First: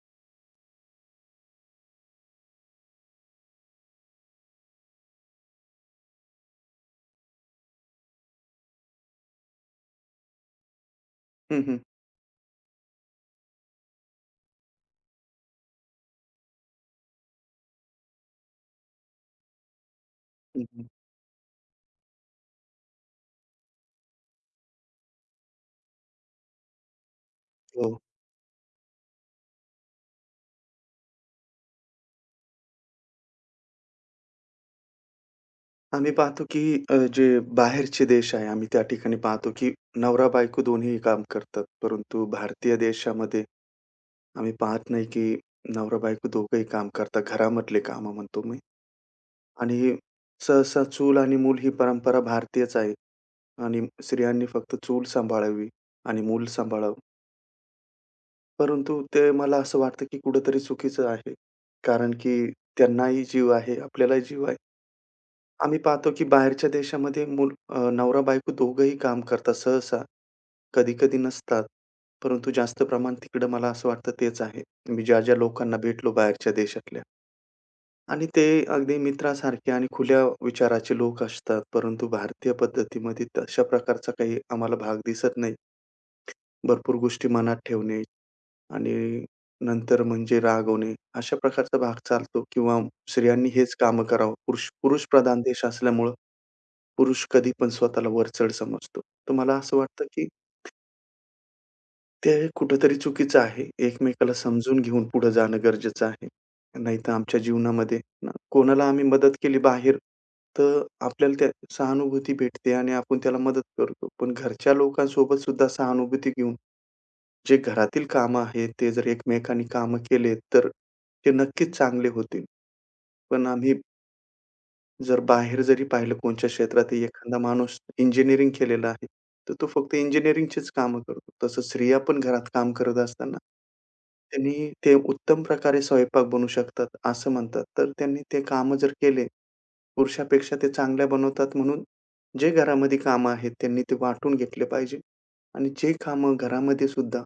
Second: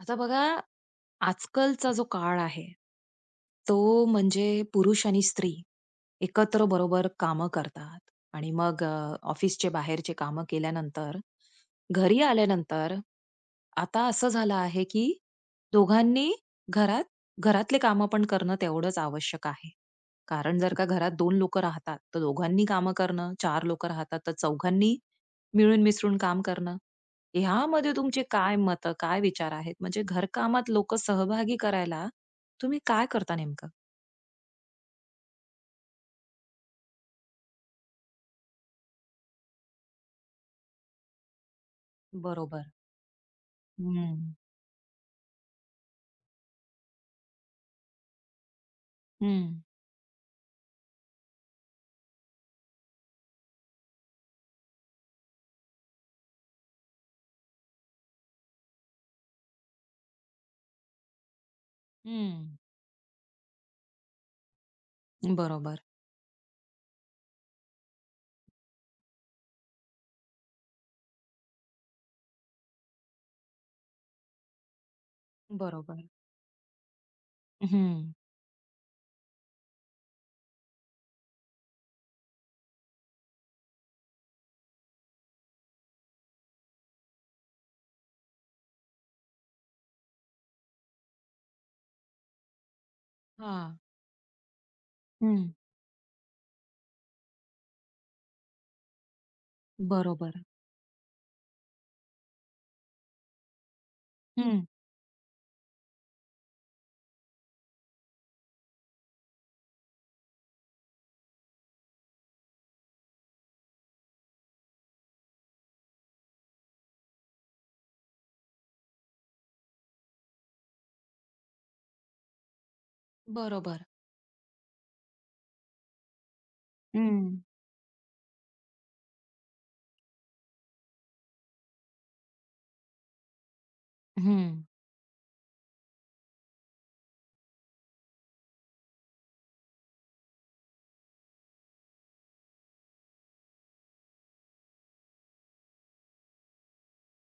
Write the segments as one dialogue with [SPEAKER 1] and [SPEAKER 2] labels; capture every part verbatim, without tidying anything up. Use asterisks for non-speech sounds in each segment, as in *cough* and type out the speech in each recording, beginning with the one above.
[SPEAKER 1] आता बघा, आजकालचा जो काळ आहे, तो म्हणजे पुरुष आणि स्त्री एकत्र बरोबर कामं करतात आणि मग अ, ऑफिसचे बाहेरचे कामं केल्यानंतर,
[SPEAKER 2] हं, हं.
[SPEAKER 1] घरी आल्यानंतर आता असं झालं आहे, की दोघांनी घरात घरातले कामं पण करणं तेवढंच आवश्यक आहे. कारण
[SPEAKER 2] हं,
[SPEAKER 1] जर का
[SPEAKER 2] हं.
[SPEAKER 1] घरात दोन लोकं राहतात, तर दोघांनी कामं करणं, चार लोकं राहतात, तर चौघांनी मिळून मिसळून काम करणं. ह्यामध्ये
[SPEAKER 2] हो.
[SPEAKER 1] तुमचे काय मत, काय विचार आहेत? म्हणजे घरकामात लोकं सहभागी करायला तुम्ही काय करता नेमकं?
[SPEAKER 2] आम्ही पाहतो की अ, जे बाहेरचे देश आहे, आम्ही त्या ठिकाणी पाहतो की नवरा-बायको दोन्हीही काम करतात. परंतु
[SPEAKER 1] बरोबर.
[SPEAKER 2] भारतीय देशामध्ये
[SPEAKER 1] हं.
[SPEAKER 2] आम्ही पाहत नाही की नवरा-बायको दोघंही काम करतात. घरामधले कामं म्हणतो मी
[SPEAKER 1] हं.
[SPEAKER 2] आणि सहसा चूल आणि मूल ही परंपरा भारतीयच आहे आणि स्त्रियांनी फक्त चूल सांभाळावी आणि मूल सांभाळावं. परंतु ते मला असं वाटतं की कुठेतरी चुकीचं आहे. कारण की
[SPEAKER 1] हं.
[SPEAKER 2] त्यांनाही जीव आहे, आपल्यालाही जीव आहे. आम्ही
[SPEAKER 1] बरोबर,
[SPEAKER 2] पाहतो की बाहेरच्या देशामध्ये मूल अ, नवरा-बायको दोघंही काम करतात सहसा. कधी-कधी नसतात. परंतु जास्त प्रमाण तिकडं मला असं वाटतं तेच आहे. मी ज्या-ज्या लोकांना
[SPEAKER 1] बरोबर.
[SPEAKER 2] भेटलो बाहेरच्या देशातल्या
[SPEAKER 1] हं.
[SPEAKER 2] आणि ते अगदी मित्रासारखे आणि खुल्या विचाराचे लोक असतात. परंतु भारतीय पद्धतीमध्ये तशा प्रकारचा काही आम्हाला भाग दिसत नाही. भरपूर गोष्टी मनात ठेवणे आणि नंतर म्हणजे रागवणे अशा प्रकारचा भाग चालतो किंवा स्त्रियांनी हेच
[SPEAKER 1] हां.
[SPEAKER 2] कामं करावं. पुरुष पुरुषप्रधान
[SPEAKER 1] हं.
[SPEAKER 2] देश असल्यामुळं पुरुष कधी पण स्वतःला वरचढ समजतो. तर मला असं वाटतं, की
[SPEAKER 1] बरोबर.
[SPEAKER 2] ते कुठेतरी चुकीचं आहे. एकमेकाला
[SPEAKER 1] हं.
[SPEAKER 2] समजून घेऊन पुढे जाणं गरजेचं आहे. नाहीतर आमच्या जीवनामध्ये ना कोणाला आम्ही मदत केली बाहेर, तर आपल्याला त्या सहानुभूती भेटते आणि आपण त्याला मदत करतो. पण घरच्या लोकांसोबत सुद्धा सहानुभूती घेऊन जे घरातील कामं आहेत, ते जर एकमेकांनी कामं केले, तर ते नक्कीच चांगले होतील. पण आम्ही
[SPEAKER 1] बरोबर.
[SPEAKER 2] जर बाहेर जरी पाहिलं कोणत्या क्षेत्रातही
[SPEAKER 1] हं.
[SPEAKER 2] एखादा माणूस इंजिनिअरिंग केलेला आहे, तर तो फक्त इंजिनिअरिंगचीच कामं करतो. तसं स्त्रिया पण घरात काम करत असताना,
[SPEAKER 1] हं.
[SPEAKER 2] त्यांनी ते उत्तम प्रकारे स्वयंपाक बनवू शकतात, असं म्हणतात. तर त्यांनी ते कामं जर केले, पुरुषापेक्षा ते चांगल्या बनवतात म्हणून जे घरामध्ये कामं आहेत, त्यांनी ते वाटून घेतले पाहिजे आणि जे कामं घरामध्ये सुद्धा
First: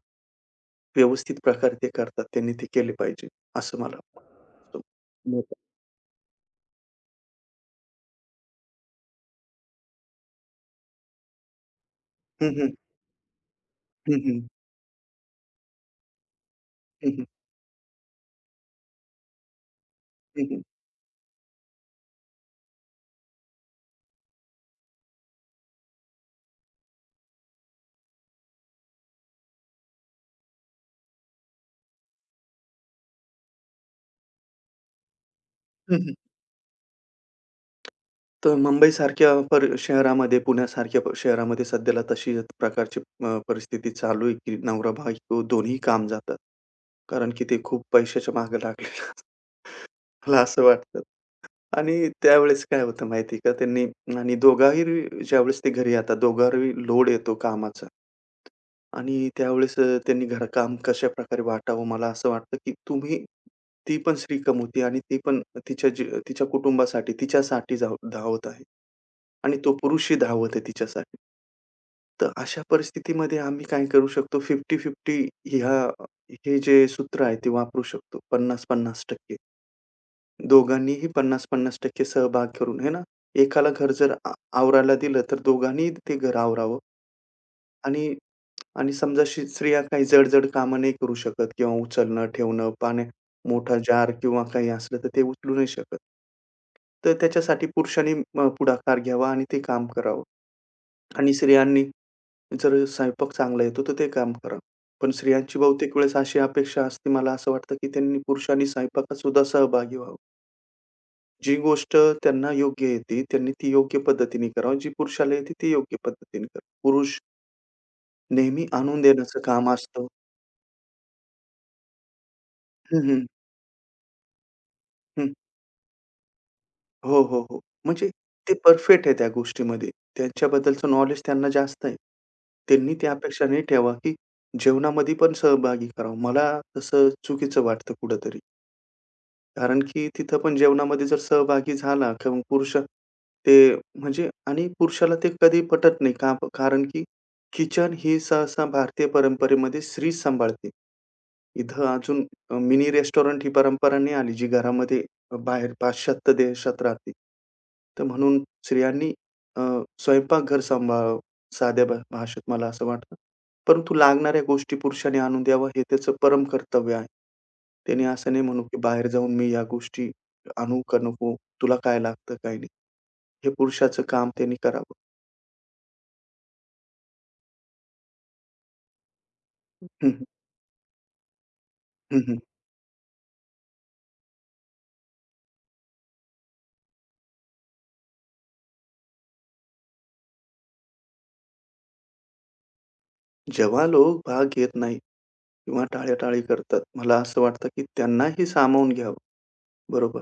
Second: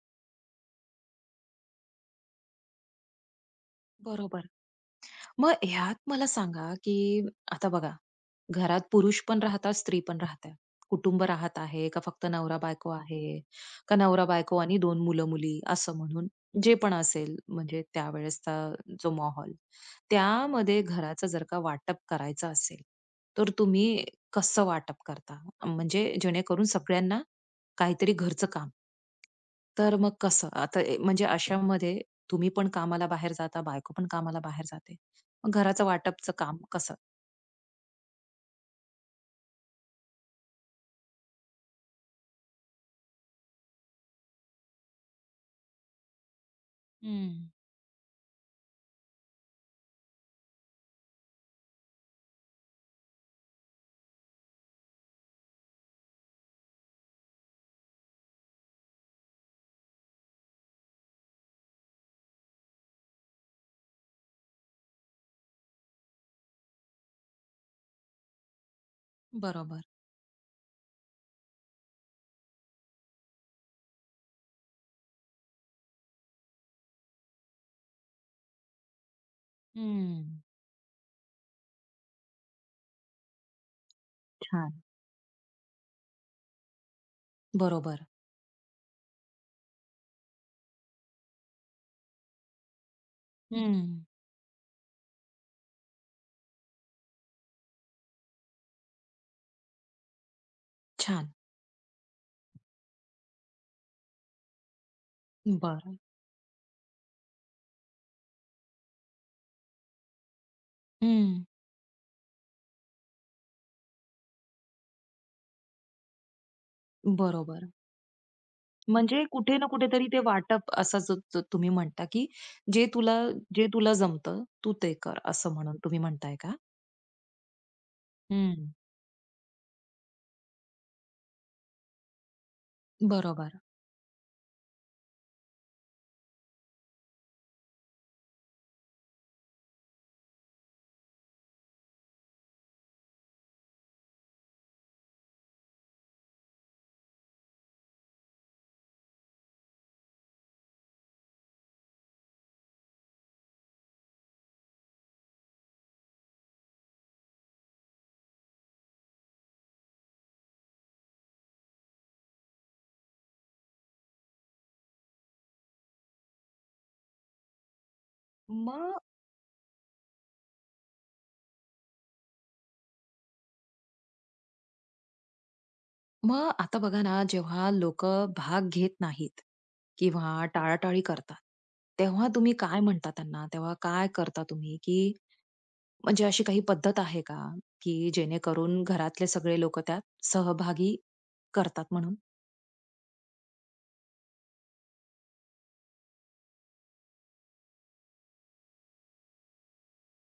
[SPEAKER 2] व्यवस्थित प्रकारे ते करतात, त्यांनी ते केले पाहिजे, असं मला
[SPEAKER 1] बरोबर.
[SPEAKER 2] वाटतं.
[SPEAKER 1] मग ह्यात मला सांगा, की आता बघा घरात पुरुष पण राहतात, स्त्री पण राहतात. कुटुंब राहत आहे का फक्त
[SPEAKER 2] हं, हं.
[SPEAKER 1] नवरा-बायको आहे, का
[SPEAKER 2] हं, हं.
[SPEAKER 1] नवरा-बायको आणि दोन मुलं-मुली असं म्हणून जे पण
[SPEAKER 2] हं, हं.
[SPEAKER 1] असेल म्हणजे त्यावेळेसचा जो माहोल.
[SPEAKER 2] हं, हं.
[SPEAKER 1] त्यामध्ये घराचं जर का वाटप करायचं असेल, तर तुम्ही कसं वाटप करता? म्हणजे जेणेकरून सगळ्यांना काहीतरी घरचं काम. तर मग कसं? आता ए म्हणजे अशामध्ये तुम्ही पण कामाला बाहेर जाता, बायको पण कामाला बाहेर जाते. मग घराचं वाटपचं काम कसं?
[SPEAKER 2] तर मुंबईसारख्या पर शहरामध्ये, पुण्यासारख्या प शहरामध्ये सध्याला तशी प्रकारची अ, परिस्थिती चालू आहे, की नवरा-बायको दोन्ही काम जातात. कारण
[SPEAKER 1] हं,
[SPEAKER 2] की ते खूप पैशाच्या मागे लागलेले आहेत. *laughs* मला असं वाटतं. आणि त्यावेळेस काय होतं माहिती आहे का त्यांनी आणि दोघाही ज्यावेळेस ते घरी येतात, दोघांवरही लोड येतो कामाचा. आणि त्यावेळेस अ, त्यांनी घरकाम कशाप्रकारे वाटावं मला असं वाटतं, की तुम्ही ती पण श्रीकम होती आणि ती पण तिच्या जी तिच्या कुटुंबासाठी, तिच्यासाठी जाव धावत आहे. आणि तो
[SPEAKER 1] बरोबर.
[SPEAKER 2] पुरुषही धावत आहे तिच्यासाठी. तर अशा परिस्थितीमध्ये आम्ही काय करू शकतो पन्नास-पन्नास ह्या हे जे सूत्र आहे ते वापरू शकतो. पन्नास-पन्नास टक्के
[SPEAKER 1] हम्म.
[SPEAKER 2] दोघांनीही पन्नास 50 सहभाग करून, आहे ना? एकाला घर जर आ
[SPEAKER 1] छान.
[SPEAKER 2] आवरायला दिलं, तर दोघांनीही ते घर आवरावं
[SPEAKER 1] बरोबर.
[SPEAKER 2] आणि आणि समजा शी स्त्रिया काही जड-जड कामं नाही करू शकत किंवा उचलणं, ठेवणं, पाण्या मोठा
[SPEAKER 1] हम्म.
[SPEAKER 2] जार किंवा काही असलं, तर ते उचलू नाही शकत. तर त्याच्यासाठी पुरुषांनी अ, पुढाकार घ्यावा आणि ते काम करावं
[SPEAKER 1] छान.
[SPEAKER 2] आणि स्त्रियांनी जर स्वयंपाक चांगला येतो, तर ते काम करावं. पण स्त्रियांची बहुतेक
[SPEAKER 1] बरं.
[SPEAKER 2] वेळेस अशी अपेक्षा असते, मला असं वाटतं, की त्यांनी पुरुषांनी स्वयंपाकात सुद्धा सहभागी व्हावं.
[SPEAKER 1] हं.
[SPEAKER 2] जी गोष्ट त्यांना योग्य येते, त्यांनी ती योग्य पद्धतीने करावी. जी पुरुषाला येते ती योग्य पद्धतीने करावी. पुरुष
[SPEAKER 1] बरोबर.
[SPEAKER 2] नेहमी आणून
[SPEAKER 1] म्हणजे
[SPEAKER 2] देण्याचं
[SPEAKER 1] कुठे ना
[SPEAKER 2] काम असतं.
[SPEAKER 1] कुठेतरी ते वाटप असं जो जो तुम्ही म्हणता, की जे
[SPEAKER 2] हं,
[SPEAKER 1] तुला
[SPEAKER 2] हं,
[SPEAKER 1] जे तुला जमतं, तू ते कर,
[SPEAKER 2] हं.
[SPEAKER 1] असं म्हणून तुम्ही म्हणताय का?
[SPEAKER 2] हो, हो, हो. म्हणजे ते
[SPEAKER 1] हं.
[SPEAKER 2] परफेक्ट आहे त्या गोष्टीमध्ये. त्यांच्याबद्दलचं नॉलेज त्यांना जास्त आहे. त्यांनी ती अपेक्षा
[SPEAKER 1] बरोबर.
[SPEAKER 2] नाही ठेवा, की जेवणामध्ये पण सहभागी करावं. मला तसं चुकीचं वाटतं कुठेतरी. कारण की तिथं पण जेवणामध्ये जर सहभागी झाला किंवा पुरुष ते म्हणजे आणि पुरुषाला ते कधी पटत नाही. का कारण की किचन ही सहसा भारतीय परंपरेमध्ये स्त्री सांभाळते. इथं अजून मिनी रेस्टॉरंट ही परंपरा नाही आली, जी घरामध्ये अ, बाहेर पाश्चात्य देशात राहते. तर म्हणून स्त्रियांनी अ, स्वयंपाकघर सांभाळावं, साध्या भा भाषेत मला असं वाटतं. परंतु लागणाऱ्या गोष्टी पुरुषाने आणून द्यावा, हे त्याचं परम कर्तव्य आहे. त्याने असं नाही म्हणू, की
[SPEAKER 1] मग
[SPEAKER 2] बाहेर जाऊन मी या गोष्टी आणू का नको, तुला काय लागतं, काय नाही. हे पुरुषाचं काम त्यांनी करावं.
[SPEAKER 1] मग आता बघा ना, जेव्हा लोकं भाग घेत नाहीत
[SPEAKER 2] हं, हं.
[SPEAKER 1] किंवा टाळाटाळी करतात, तेव्हा तुम्ही काय म्हणता त्यांना? तेव्हा काय करता तुम्ही, की म्हणजे अशी काही पद्धत आहे का, की जेणेकरून घरातले सगळे लोक त्यात सहभागी करतात म्हणून?
[SPEAKER 2] जेव्हा लोक भाग घेत नाही किंवा टाळ्या करतात, मला असं वाटतं, की त्यांनाही सामावून घ्यावं. बरोबर.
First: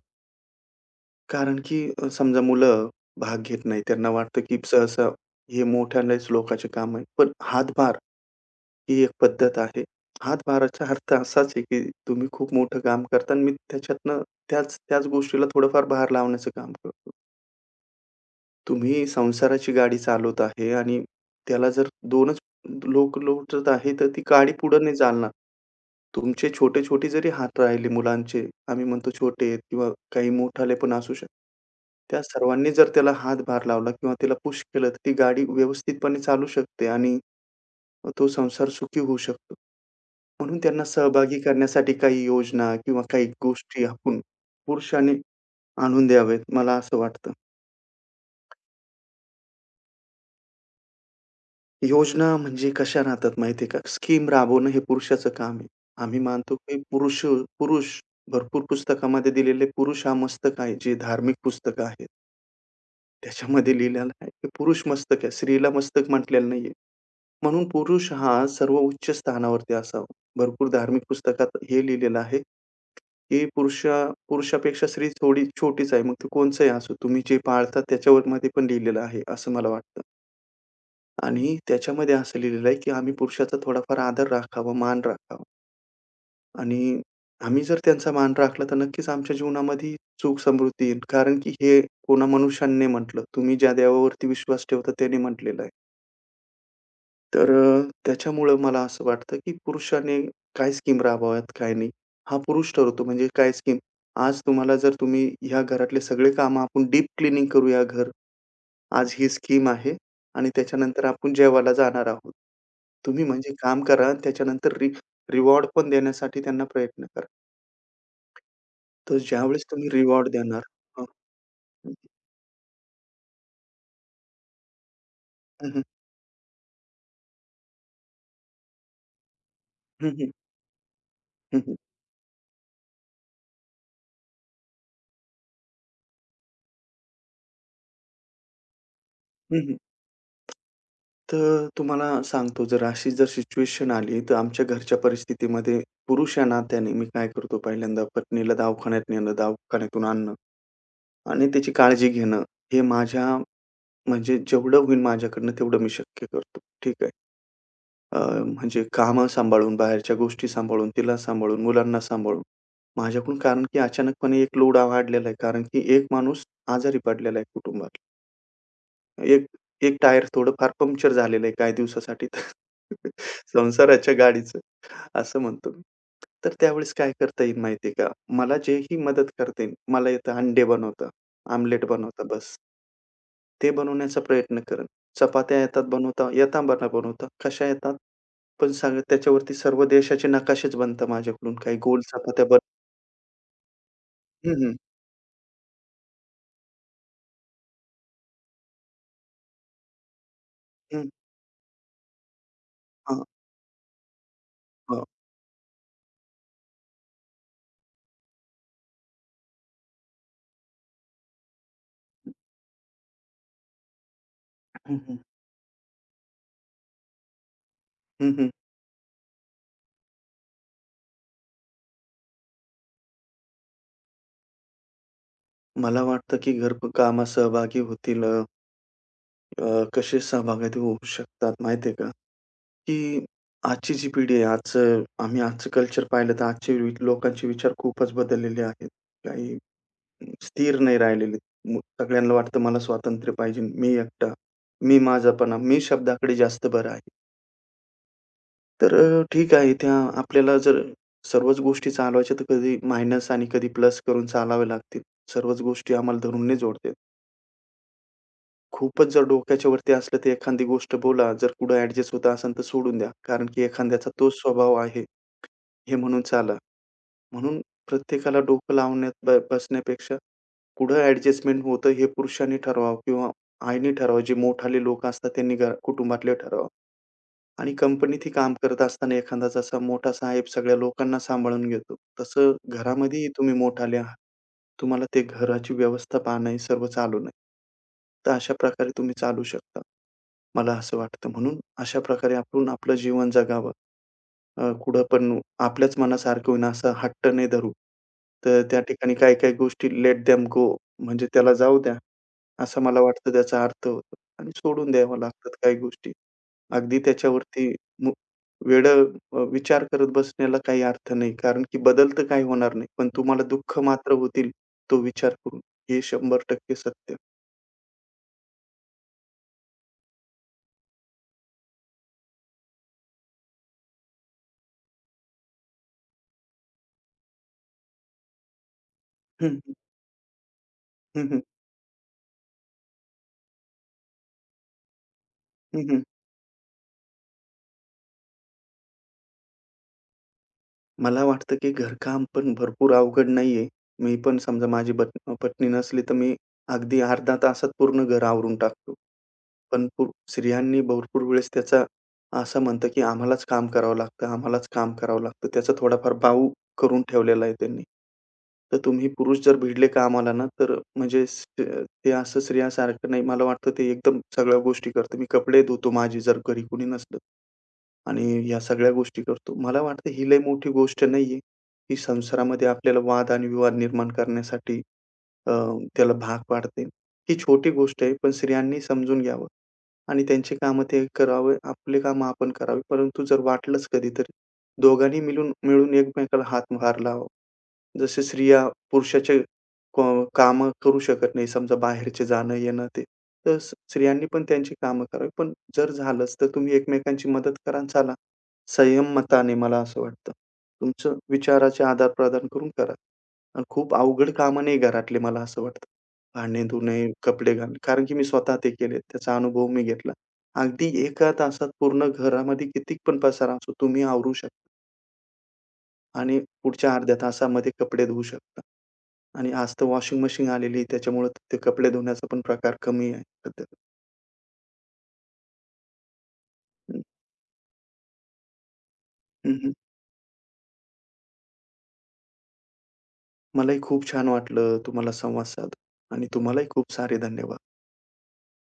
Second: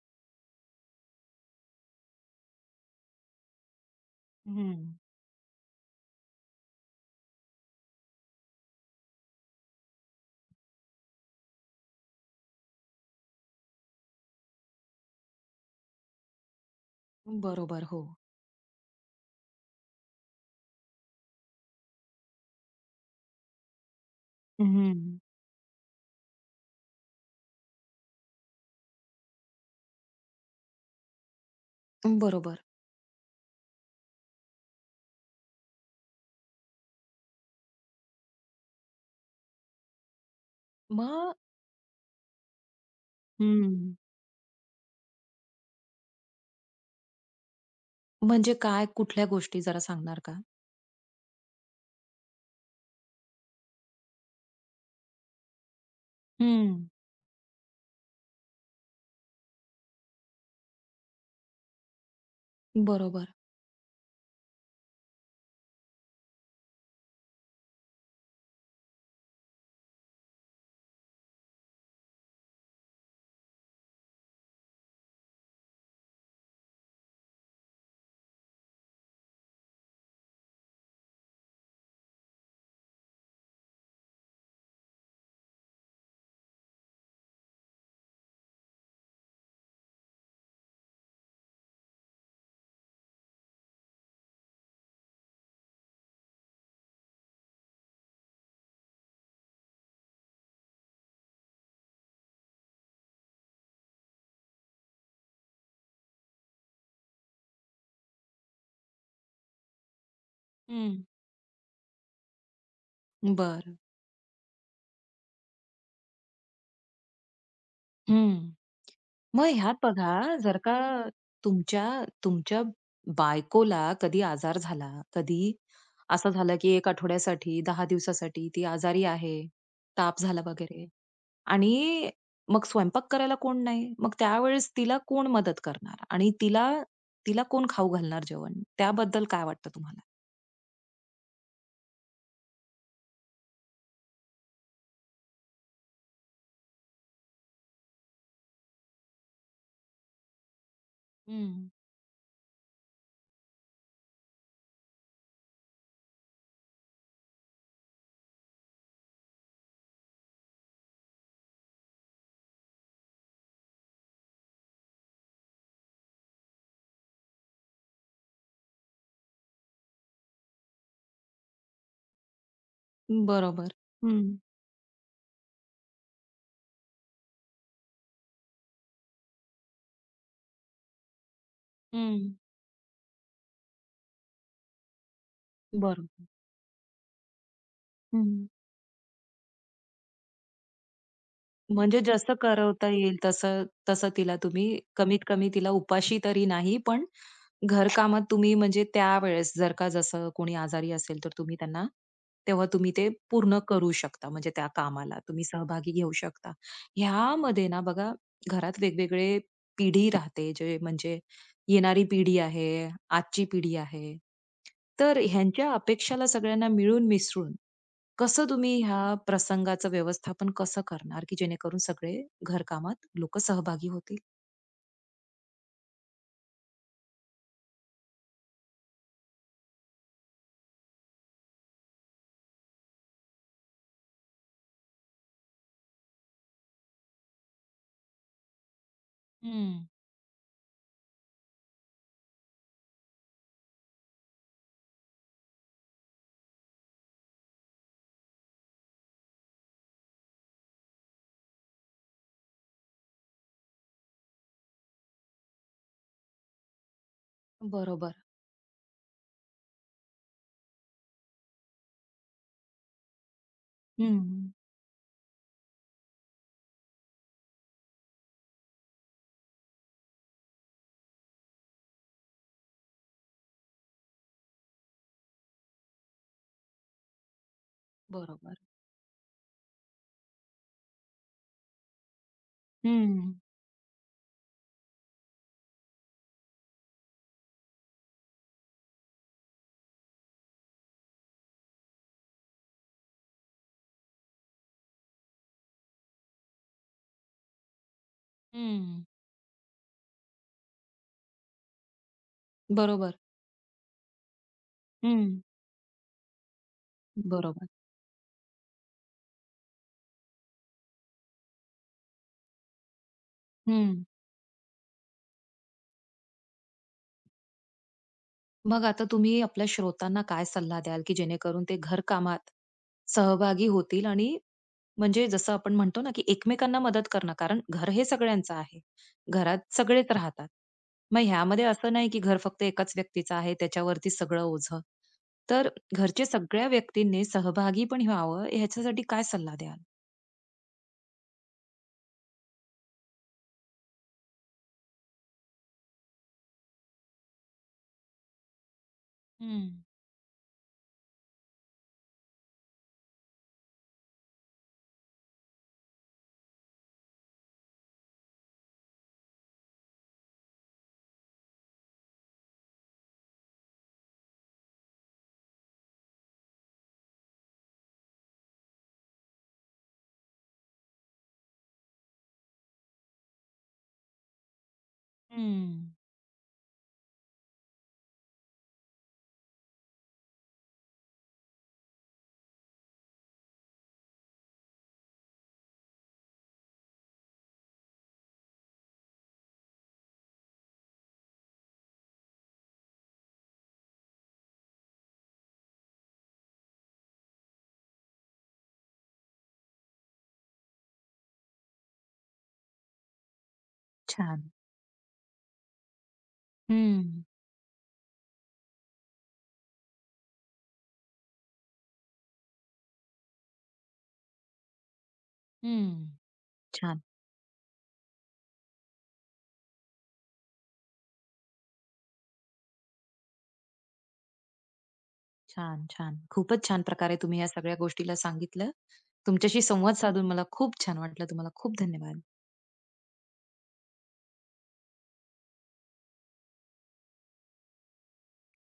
[SPEAKER 2] कारण की अ, समजा मुलं भाग घेत नाही. त्यांना वाटतं की
[SPEAKER 1] हं.
[SPEAKER 2] सहसा हे मोठ्याल्याच लोकांचे काम आहे. पण हातभार ही एक पद्धत आहे. हातभाराचा अर्थ असाच आहे की तुम्ही खूप मोठं काम करता आणि मी त्याच्यातनं त्याच त्याच गोष्टीला थोडंफार भार लावण्याचं काम करतो.
[SPEAKER 1] बरोबर, हो.
[SPEAKER 2] तुम्ही संसाराची गाडी चालवत आहे आणि त्याला जर दोनच लोक लोटत आहे, तर ती गाडी पुढे नाही
[SPEAKER 1] हं.
[SPEAKER 2] चालणार. तुमचे छोटे-छोटे जरी हात राहिले मुलांचे, आम्ही म्हणतो छोटे आहेत किंवा काही मोठाले पण असू शकतात. त्या
[SPEAKER 1] बरोबर.
[SPEAKER 2] सर्वांनी जर त्याला हातभार लावला किंवा त्याला पुश केलं, तर ती गाडी व्यवस्थितपणे चालू शकते आणि तो संसार सुखी होऊ शकतो. म्हणून त्यांना
[SPEAKER 1] मग
[SPEAKER 2] सहभागी करण्यासाठी काही योजना किंवा काही गोष्टी
[SPEAKER 1] हं.
[SPEAKER 2] आपण पुरुषाने आणून द्यावेत, मला असं वाटतं.
[SPEAKER 1] म्हणजे काय, कुठल्या गोष्टी जरा सांगणार का?
[SPEAKER 2] योजना म्हणजे कशा राहतात माहिती का? स्कीम राबवणं हे पुरुषाचं काम आहे. आम्ही मानतो की
[SPEAKER 1] हं.
[SPEAKER 2] पुरुष पुरुष भरपूर पुस्तकामध्ये दिलेले पुरुष हा मस्तक आहे, जे धार्मिक पुस्तकं आहेत.
[SPEAKER 1] बरोबर.
[SPEAKER 2] त्याच्यामध्ये लिहिलेलं आहे की पुरुष मस्तक आहे. स्त्रीला मस्तक म्हटलेलं नाहीये. म्हणून पुरुष हा सर्व उच्च स्थानावरती असावा. भरपूर धार्मिक पुस्तकात हे लिहिलेलं आहे की पुरुषा पुरुषापेक्षा स्त्री थोडी छोटीच आहे. मग ती कोणचंही असो. तुम्ही जे पाळता त्याच्यावरती पण लिहिलेलं आहे, असं मला वाटतं. आणि त्याच्यामध्ये असं लिहिलेलं आहे, की आम्ही पुरुषाचा थोडाफार आदर राखावा, मान राखावा आणि आम्ही जर त्यांचा मान राखला, तर नक्कीच आमच्या जीवनामध्ये सुख समृद्धी येईल. कारण की हे कोणा मनुष्याने नाही म्हटलं. तुम्ही ज्या देवावरती विश्वास ठेवता त्याने म्हटलेलं आहे. तर अ, त्याच्यामुळं मला असं वाटतं, की पुरुषाने काय स्कीम राबवाव्यात, काय नाही. हा पुरुष ठरवतो म्हणजे काय स्कीम. आज तुम्हाला जर तुम्ही ह्या घरातले सगळे कामं आपण डीप क्लीनिंग करूया घर. आज ही स्कीम आहे आणि
[SPEAKER 1] हं.
[SPEAKER 2] त्याच्यानंतर आपण जेवायला जाणार आहोत. तुम्ही म्हणजे
[SPEAKER 1] बरं.
[SPEAKER 2] काम करा आणि त्याच्यानंतर रि रिवॉर्ड पण देण्यासाठी त्यांना प्रयत्न करा.
[SPEAKER 1] हं.
[SPEAKER 2] तर
[SPEAKER 1] मग
[SPEAKER 2] ज्यावेळेस
[SPEAKER 1] ह्यात
[SPEAKER 2] तुम्ही
[SPEAKER 1] बघा,
[SPEAKER 2] रिवॉर्ड
[SPEAKER 1] जर
[SPEAKER 2] देणार
[SPEAKER 1] का
[SPEAKER 2] हं.
[SPEAKER 1] तुमच्या तुमच्या बायकोला कधी आजार झाला, कधी
[SPEAKER 2] हं, हं.
[SPEAKER 1] असं झालं, की एक आठवड्यासाठी, दहा दिवसासाठी ती आजारी आहे,
[SPEAKER 2] हं,
[SPEAKER 1] ताप
[SPEAKER 2] हं.
[SPEAKER 1] झाला वगैरे,
[SPEAKER 2] हं, हं.
[SPEAKER 1] आणि मग स्वयंपाक करायला कोण नाही. मग त्यावेळेस तिला कोण मदत करणार आणि तिला तिला कोण खाऊ घालणार जेवण? त्याबद्दल काय
[SPEAKER 2] हं,
[SPEAKER 1] वाटतं
[SPEAKER 2] हं.
[SPEAKER 1] तुम्हाला?
[SPEAKER 2] तर तुम्हाला सांगतो जर अशी जर सिच्युएशन आली तर आमच्या घरच्या परिस्थितीमध्ये पुरुष या नात्याने मी काय करतो पहिल्यांदा पत्नीला दवाखान्यात नेणं, दवाखान्यातून आणणं आणि
[SPEAKER 1] हं.
[SPEAKER 2] त्याची काळजी घेणं हे माझ्या म्हणजे जेवढं होईल माझ्याकडनं तेवढं मी शक्य करतो. ठीक आहे. अ, म्हणजे कामं सांभाळून, बाहेरच्या गोष्टी सांभाळून, तिला सांभाळून, मुलांना सांभाळून. माझ्याकडून कारण की अचानकपणे एक लोड वाढलेला आहे. कारण की एक माणूस आजारी पडलेला आहे कुटुंबात. एक एक टायर थोडंफार पंक्चर झालेलं आहे काही दिवसासाठी तर *laughs*
[SPEAKER 1] बरोबर.
[SPEAKER 2] संसाराच्या
[SPEAKER 1] हं.
[SPEAKER 2] गाडीचं असं म्हणतो मी. तर त्यावेळेस काय करता येईल माहिती का? मला जे ही मदत करता येईल. मला येतं अंडे बनवता, आमलेट बनवता
[SPEAKER 1] हं.
[SPEAKER 2] बस. ते बनवण्याचा प्रयत्न करेन. चपात्या येतात
[SPEAKER 1] बरोबर.
[SPEAKER 2] बनवता येता मला बनवता. कशा येतात?
[SPEAKER 1] हं.
[SPEAKER 2] पण सांगा त्याच्यावरती सर्व देशाचे नकाशेच बनतात माझ्याकडून. काही गोल
[SPEAKER 1] म्हणजे जसं
[SPEAKER 2] चपात्या बन
[SPEAKER 1] करवता येईल तसं तसं तिला
[SPEAKER 2] हं,
[SPEAKER 1] तुम्ही
[SPEAKER 2] हं.
[SPEAKER 1] कमीत कमी तिला उपाशी तरी नाही, पण घरकामात तुम्ही म्हणजे त्यावेळेस जर का जसं कोणी आजारी
[SPEAKER 2] हं.
[SPEAKER 1] असेल, तर तुम्ही त्यांना तेव्हा तुम्ही ते
[SPEAKER 2] हां,
[SPEAKER 1] पूर्ण करू शकता. म्हणजे त्या
[SPEAKER 2] हां.
[SPEAKER 1] कामाला तुम्ही सहभागी घेऊ शकता. ह्यामध्ये ना बघा घरात वेगवेगळे पिढी राहते, जे म्हणजे येणारी पिढी आहे, आजची पिढी आहे.
[SPEAKER 2] हं, हं.
[SPEAKER 1] तर ह्यांच्या अपेक्षाला सगळ्यांना मिळून मिसळून
[SPEAKER 2] हं,
[SPEAKER 1] कसं
[SPEAKER 2] हं.
[SPEAKER 1] तुम्ही ह्या प्रसंगाचं व्यवस्थापन कसं करणार, की जेणेकरून सगळे घरकामात लोकं सहभागी होतील?
[SPEAKER 2] मला वाटतं की घरकामात सहभागी होतील अ, अ, कसे सहभागी होऊ शकतात माहिती आहे का? की आजची जी पिढी आहे, आजचं आम्ही आजचं कल्चर पाहिलं तर आजचे वि- लोकांचे विचार खूपच बदललेले आहेत. काही
[SPEAKER 1] हं.
[SPEAKER 2] स्थिर नाही राहिलेली. मग सगळ्यांना वाटतं मला स्वातंत्र्य पाहिजे. मी एकटा, मी माझापणा, मी शब्दाकडे जास्त बरा आहे. तर अ, ठीक आहे त्या आपल्याला जर सर्वच गोष्टी चालवायच्या तर कधी मायनस आणि कधी प्लस करून चालावे लागतील. सर्वच गोष्टी आम्हाला धरून नाही जोडता
[SPEAKER 1] बरोबर.
[SPEAKER 2] खूपच जर डोक्याच्या वरती असलं तर एखादी गोष्ट बोला. जर कुठं ॲडजस्ट होत असेल तर सोडून द्या. कारण की एखाद्याचा तोच
[SPEAKER 1] हं.
[SPEAKER 2] स्वभाव आहे, हे म्हणून चाला. म्हणून प्रत्येकाला डोकं लावण्यात ब बसण्यापेक्षा कुठं ॲडजस्टमेंट होतं हे पुरुषांनी ठरवावं किंवा आईने ठरवावं. जे मोठाले लोक असतात त्यांनी घ कुटुंबातले ठरवावं. आणि कंपनीतही काम
[SPEAKER 1] बरोबर.
[SPEAKER 2] करत असताना एखादा जसा मोठा साहेब सगळ्या लोकांना सांभाळून घेतो. तसं घरामध्येही
[SPEAKER 1] हं.
[SPEAKER 2] तुम्ही मोठाले आहात. तुम्हाला ते घराची व्यवस्था पाहणं हे सर्व चालू आहे. तर अशा प्रकारे तुम्ही चालू शकता. मला असं वाटतं म्हणून अशा प्रकारे आपण आपलं जीवन जगावं. अ, कुठं पण आपल्याच मनासारखं होईना असं हट्ट नाही धरू. तर त्या
[SPEAKER 1] हं.
[SPEAKER 2] ठिकाणी काही-काही गोष्टी लेट देम गो म्हणजे त्याला जाऊ द्या, असं मला
[SPEAKER 1] बरोबर.
[SPEAKER 2] वाटतं त्याचा अर्थ होतो आणि सोडून द्याव्या
[SPEAKER 1] हं.
[SPEAKER 2] लागतात काही गोष्टी. अगदी
[SPEAKER 1] बरोबर.
[SPEAKER 2] त्याच्यावरती मु वेडं अ, विचार करत बसण्याला काही अर्थ नाही. कारण की बदल तर काही होणार नाही. पण तुम्हाला दुःख
[SPEAKER 1] हं.
[SPEAKER 2] मात्र होतील तो विचार करून. हे शंभर टक्के सत्य.
[SPEAKER 1] मग आता तुम्ही आपल्या श्रोतांना काय सल्ला द्याल, की जेणेकरून ते घरकामात सहभागी होतील आणि म्हणजे जसं आपण म्हणतो ना, की एकमेकांना मदत करणं, कारण घर हे सगळ्यांचं आहे.
[SPEAKER 2] हं,
[SPEAKER 1] घरात
[SPEAKER 2] हं.
[SPEAKER 1] सगळेच राहतात. मग
[SPEAKER 2] हं, हं.
[SPEAKER 1] ह्यामध्ये असं नाही, की घर फक्त एकाच व्यक्तीचं आहे, त्याच्यावरती सगळं ओझं. तर
[SPEAKER 2] हं,
[SPEAKER 1] घरचे सगळ्या व्यक्तींनी सहभागी पण व्हावं, ह्याच्यासाठी काय सल्ला द्याल?
[SPEAKER 2] मला वाटतं की घरकाम पण भरपूर अवघड नाहीये. मी पण समजा माझी पत पत्नी नसली, तर मी अगदी अर्ध्या तासात पूर्ण घर आवरून टाकतो.
[SPEAKER 1] हं,
[SPEAKER 2] पण पु स्त्रियांनी भरपूर वेळेस त्याचा असं म्हणतं की आम्हालाच काम करावं लागतं, आम्हालाच काम करावं लागतं. त्याचा थोडाफार बाऊ करून ठेवलेला आहे त्यांनी. तर तुम्ही पुरुष जर भिडले कामाला ना, तर म्हणजे स ते असं स्त्रियासारखं नाही. मला वाटतं ते एकदम सगळ्या गोष्टी करतं. मी कपडे धुतो माझे जर घरी कोणी नसलं. आणि या सगळ्या गोष्टी करतो. मला वाटतं ही लई मोठी गोष्ट नाहीये. ही संसारामध्ये आपल्याला वाद आणि विवाद निर्माण करण्यासाठी अ,
[SPEAKER 1] हं.
[SPEAKER 2] त्याला भाग पाडते. ही छोटी गोष्ट आहे, पण स्त्रियांनी समजून घ्यावं आणि त्यांची कामं ते करावे, आपली कामं आपण करावी. परंतु जर वाटलंच कधीतरी, दोघांनी मिळून मिळून एकमेकाला हातभार लावावा. जसे स्त्रिया पुरुषाचे क कामं करू शकत नाही. समजा बाहेरचे जाणं-येणं ते, तर स्त्रियांनी पण त्यांची कामं करावी. पण जर झालंच, तर तुम्ही एकमेकांची मदत करा आणि चाला. संयमताने मला असं वाटतं. तुमचं विचाराचे आदान-प्रदान करून करा. आणि खूप अवघड
[SPEAKER 1] छान.
[SPEAKER 2] कामं नाही घरातले मला असं वाटतं. भांडे धुणे,
[SPEAKER 1] हं,
[SPEAKER 2] कपडे घालणे. कारण की मी स्वतः ते केले. त्याचा अनुभव मी घेतला. अगदी एका तासात पूर्ण घरामध्ये किती पण पसारा असो, तुम्ही आवरू शकता
[SPEAKER 1] हं.
[SPEAKER 2] आणि पुढच्या
[SPEAKER 1] छान.
[SPEAKER 2] अर्ध्या तासामध्ये कपडे धुवू शकता. आणि आज तर वॉशिंग मशीन आलेली आहे, त्याच्यामुळे ते कपडे धुण्याचा पण प्रकार कमी आहे सध्या.
[SPEAKER 1] छान, छान. खूपच छान
[SPEAKER 2] हं.
[SPEAKER 1] प्रकारे तुम्ही या सगळ्या गोष्टीला सांगितलं.
[SPEAKER 2] हं,
[SPEAKER 1] तुमच्याशी
[SPEAKER 2] हं.
[SPEAKER 1] संवाद साधून मला खूप छान वाटलं. तुम्हाला खूप धन्यवाद.
[SPEAKER 2] मलाही खूप छान वाटलं तुम्हाला संवाद साधून आणि तुम्हालाही खूप सारे धन्यवाद.